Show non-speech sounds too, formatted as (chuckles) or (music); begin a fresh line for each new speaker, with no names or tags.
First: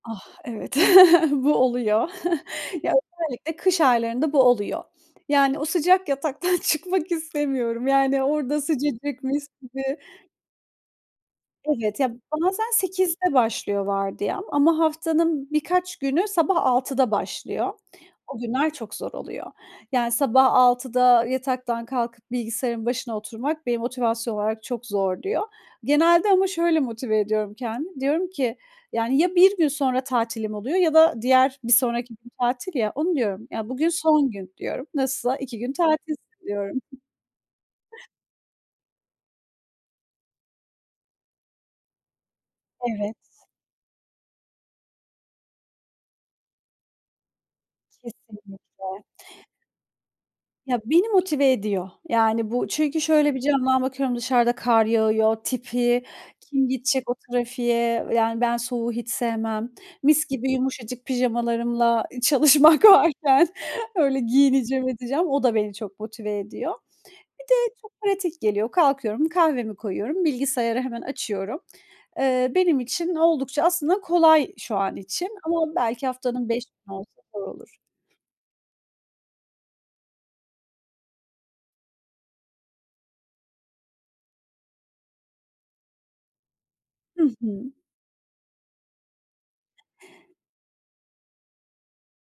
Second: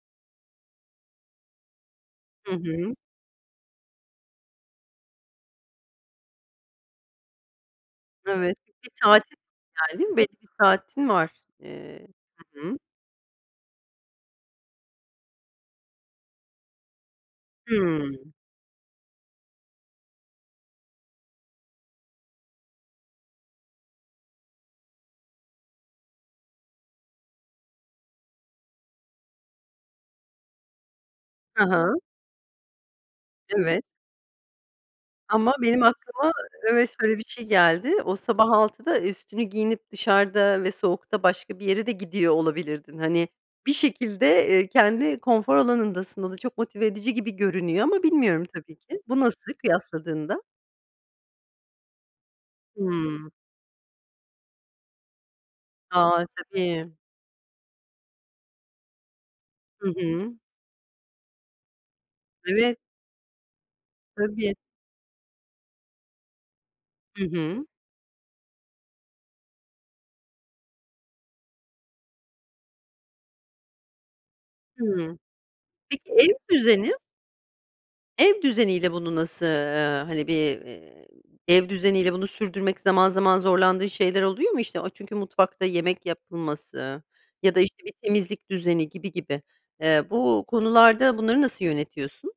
Ah, evet, (chuckles) bu oluyor.
Hı
Ya,
hı.
özellikle kış aylarında bu oluyor. Yani, o sıcak yataktan çıkmak istemiyorum. Yani
Evet,
orada
bir saatin
sıcacık mis
var
gibi
ama değil mi? Belli bir saatin var.
Evet,
Eee.
ya
Hı
bazen,
hı.
08.00´de başlıyor vardiyam, ama haftanın birkaç günü, sabah 06.00´da başlıyor.
Hıı.
O günler çok zor oluyor. Yani, sabah 06.00´da yataktan kalkıp bilgisayarın başına oturmak, beni motivasyon olarak çok zorluyor. Genelde, ama şöyle motive ediyorum kendimi. Diyorum ki, yani, ya bir gün sonra tatilim oluyor, ya da diğer
Hı
bir
hı.
sonraki gün tatil, ya, onu diyorum. Ya,
Evet.
bugün son gün, diyorum. Nasılsa
Ama
2 gün
benim
tatilsin,
aklıma
diyorum.
evet öyle bir şey geldi. O, sabah 06.00'da üstünü giyinip dışarıda ve soğukta, başka bir yere de gidiyor olabilirdin.
Evet.
Hani, bir şekilde, eee, kendi konfor alanındasın, o da çok motive edici gibi görünüyor, ama bilmiyorum tabii ki.
Kesinlikle.
Bu nasıl kıyasladığında?
Ya, beni motive ediyor. Yani bu, çünkü,
Hıı.
şöyle bir camdan bakıyorum, dışarıda kar yağıyor, tipi,
A,
kim
tabii.
gidecek o trafiğe, yani ben soğuğu hiç sevmem.
Hı
Mis
hı.
gibi yumuşacık pijamalarımla
Evet.
çalışmak varken, öyle
Tabii.
giyineceğim, edeceğim. O da, beni çok motive ediyor.
Hı
Bir
hı.
de çok pratik geliyor. Kalkıyorum, kahvemi koyuyorum, bilgisayarı hemen açıyorum. Eee, benim için oldukça aslında kolay şu an
Hı.
için, ama belki
Peki, ev
haftanın 5
düzeni?
günü olsa da olur.
Ev düzeniyle, bunu nasıl, eee, hani bir, eee, ev düzeniyle bunu sürdürmek zaman, zaman zorlandığın şeyler oluyor mu? O, çünkü, mutfakta yemek yapılması,
Hı
ya da,
hı.
işte, bir temizlik düzeni gibi gibi. Eee, bu konularda, bunları nasıl yönetiyorsun?